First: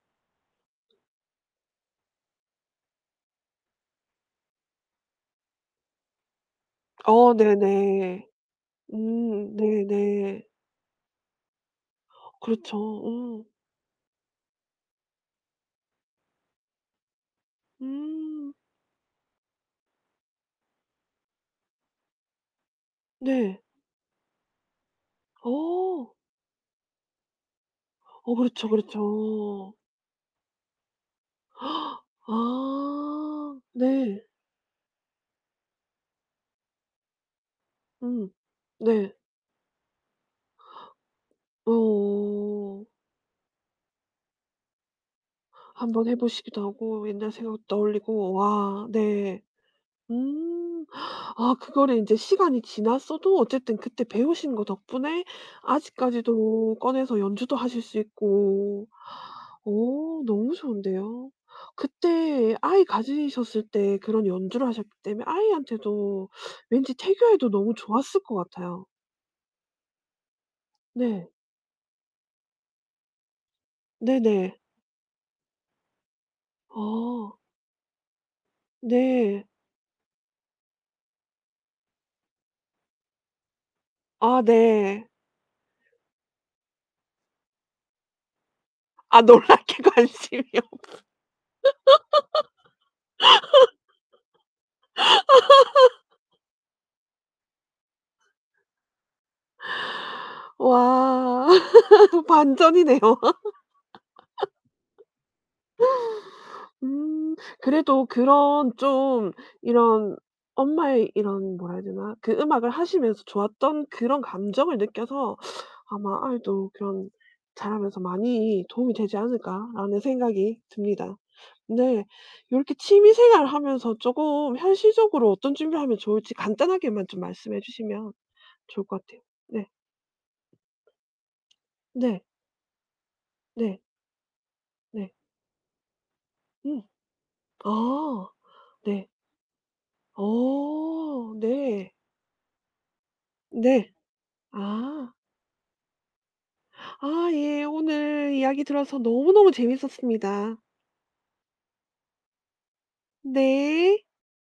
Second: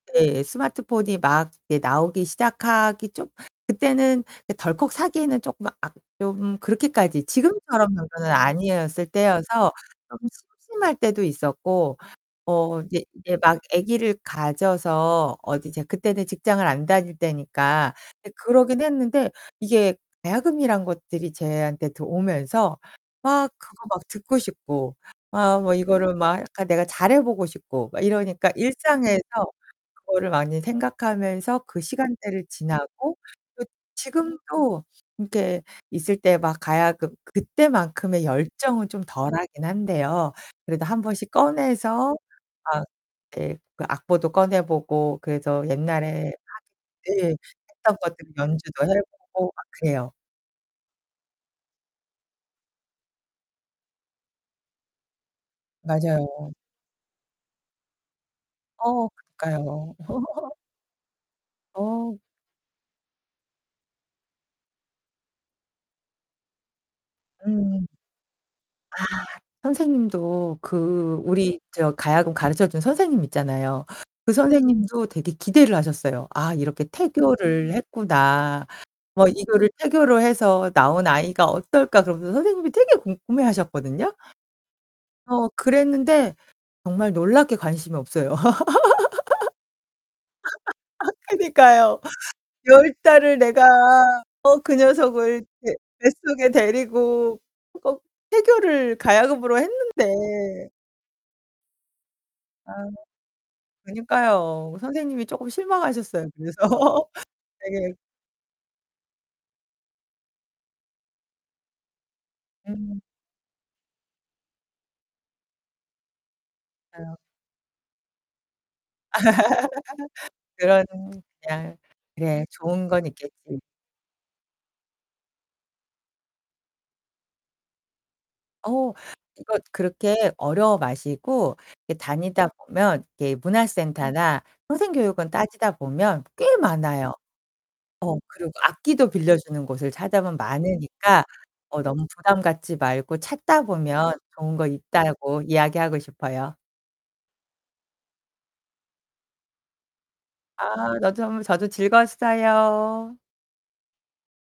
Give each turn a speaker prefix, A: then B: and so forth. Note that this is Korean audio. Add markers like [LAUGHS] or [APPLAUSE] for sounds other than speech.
A: 네. 스마트폰이 막 이제 나오기 시작하기 좀 그때는 이 덜컥 사기에는 쪼끔 아 좀 그렇게까지
B: 어
A: 지금처럼
B: 네네.
A: 정도는 아니었을
B: 음
A: 때여서 좀
B: 네네.
A: 심심할 때도 있었고.
B: 그렇죠.
A: 어 이제 이제
B: 음.
A: 막 아기를 가져서 어디 이제 그때는 직장을 안 다닐 때니까 네
B: 음.
A: 그러긴 했는데 이게 가야금이란 것들이 저한테 들 오면서 막
B: 네.
A: 그거 막 듣고 싶고 아 뭐
B: 어.
A: 이거를 막 약간 내가 잘해 보고 싶고 막
B: 어
A: 이러니까
B: 그렇죠
A: 일상에서
B: 그렇죠.
A: 그거를 많이
B: [GASPS]
A: 생각하면서 그 시간대를 지나고
B: 아.
A: 그
B: 네.
A: 지금도 이렇게 있을 때 막 가야금 그때만큼의
B: 음.
A: 열정은 좀
B: 네.
A: 덜하긴 한데요. 그래도 한번씩 꺼내서
B: 어.
A: 막 예 그 악보도 꺼내 보고 그래도
B: 한 번 해
A: 옛날에
B: 보시기도 하고,
A: 예
B: 옛날 생각도
A: 했던 것들을
B: 떠올리고.
A: 연주도
B: 와. 네.
A: 해보고 막 그래요.
B: 음. [GASPS] 아 그거를 이제 시간이 지났어도 어쨌든 그때 배우신 것 덕분에
A: 맞아요.
B: 아직까지도 꺼내서 연주도 하실 수 있고.
A: 어,
B: [GASPS]
A: 그러니까요.
B: 어 너무
A: [LAUGHS]
B: 좋은데요.
A: 어.
B: 그때 아이 가지셨을 때 그런 연주를 하셨기 때문에 아이한테도 왠지 태교에도 너무
A: 음.
B: 좋았을 것 같아요.
A: 아. 선생님도 그
B: 네.
A: 우리 저 가야금 가르쳐 준 선생님 있잖아요. 그
B: 네네.
A: 선생님도 되게 기대를 하셨어요. '아 이렇게
B: 어.
A: 태교를 했구나. 뭐
B: 네.
A: 이거를 태교를 해서 나온 아이가 어떨까.' 그러면서 선생님이 되게 궁금해 하셨거든요?
B: 아 네.
A: 어, 그랬는데 정말 놀랍게 관심이 없어요.
B: 아
A: [LAUGHS]
B: 놀랍게 관심이 없어.
A: 그니까요. 10 달을 내가 어 그 녀석을 배
B: [LAUGHS]
A: 뱃속에 데리고 어 태교를 가야금으로 했는데.
B: 와. [LAUGHS]
A: 아.
B: 반전이네요.
A: 그니까요. 선생님이 쪼금 실망하셨어요, 그래서.
B: [LAUGHS] 음.
A: [LAUGHS] 네.
B: 그래도 그런 좀 이런 엄마의 이런 뭐라 해야 되나 그 음악을
A: 음.
B: 하시면서 좋았던 그런 감정을 느껴서 아마 '아이도 그런
A: [UNINTELLIGIBLE]
B: 자라면서 많이 도움이 되지 않을까.'라는 생각이
A: 그런
B: 듭니다.
A: 그냥
B: 네.
A: 네
B: 이렇게
A: 좋은 건
B: 취미 생활을
A: 있겠지.
B: 하면서 쪼금 현실적으로 어떤 준비를 하면 좋을지 간단하게만 좀 말씀해 주시면 좋을
A: 어,
B: 것 같아요.
A: 이거
B: 네.
A: 그렇게 어려워 마시고 이렇게
B: 네.
A: 다니다 보면 이렇게
B: 네.
A: 문화센터나
B: 네.
A: 평생교육원 따지다 보면 꽤
B: 음.
A: 많아요. 어.
B: 아
A: 그리고
B: 네.
A: 악기도 빌려주는 곳을 찾아보면 많으니까
B: 어.
A: 어
B: 네.
A: 너무 부담 갖지 말고 찾다
B: 네.
A: 보면 좋은 거
B: 아.
A: 있다고 이야기하고 싶어요.
B: 아 예. 오늘 이야기 들어서 너무너무 재미있었습니다.
A: 아. 너도 정말 저도 즐거웠어요.
B: 네.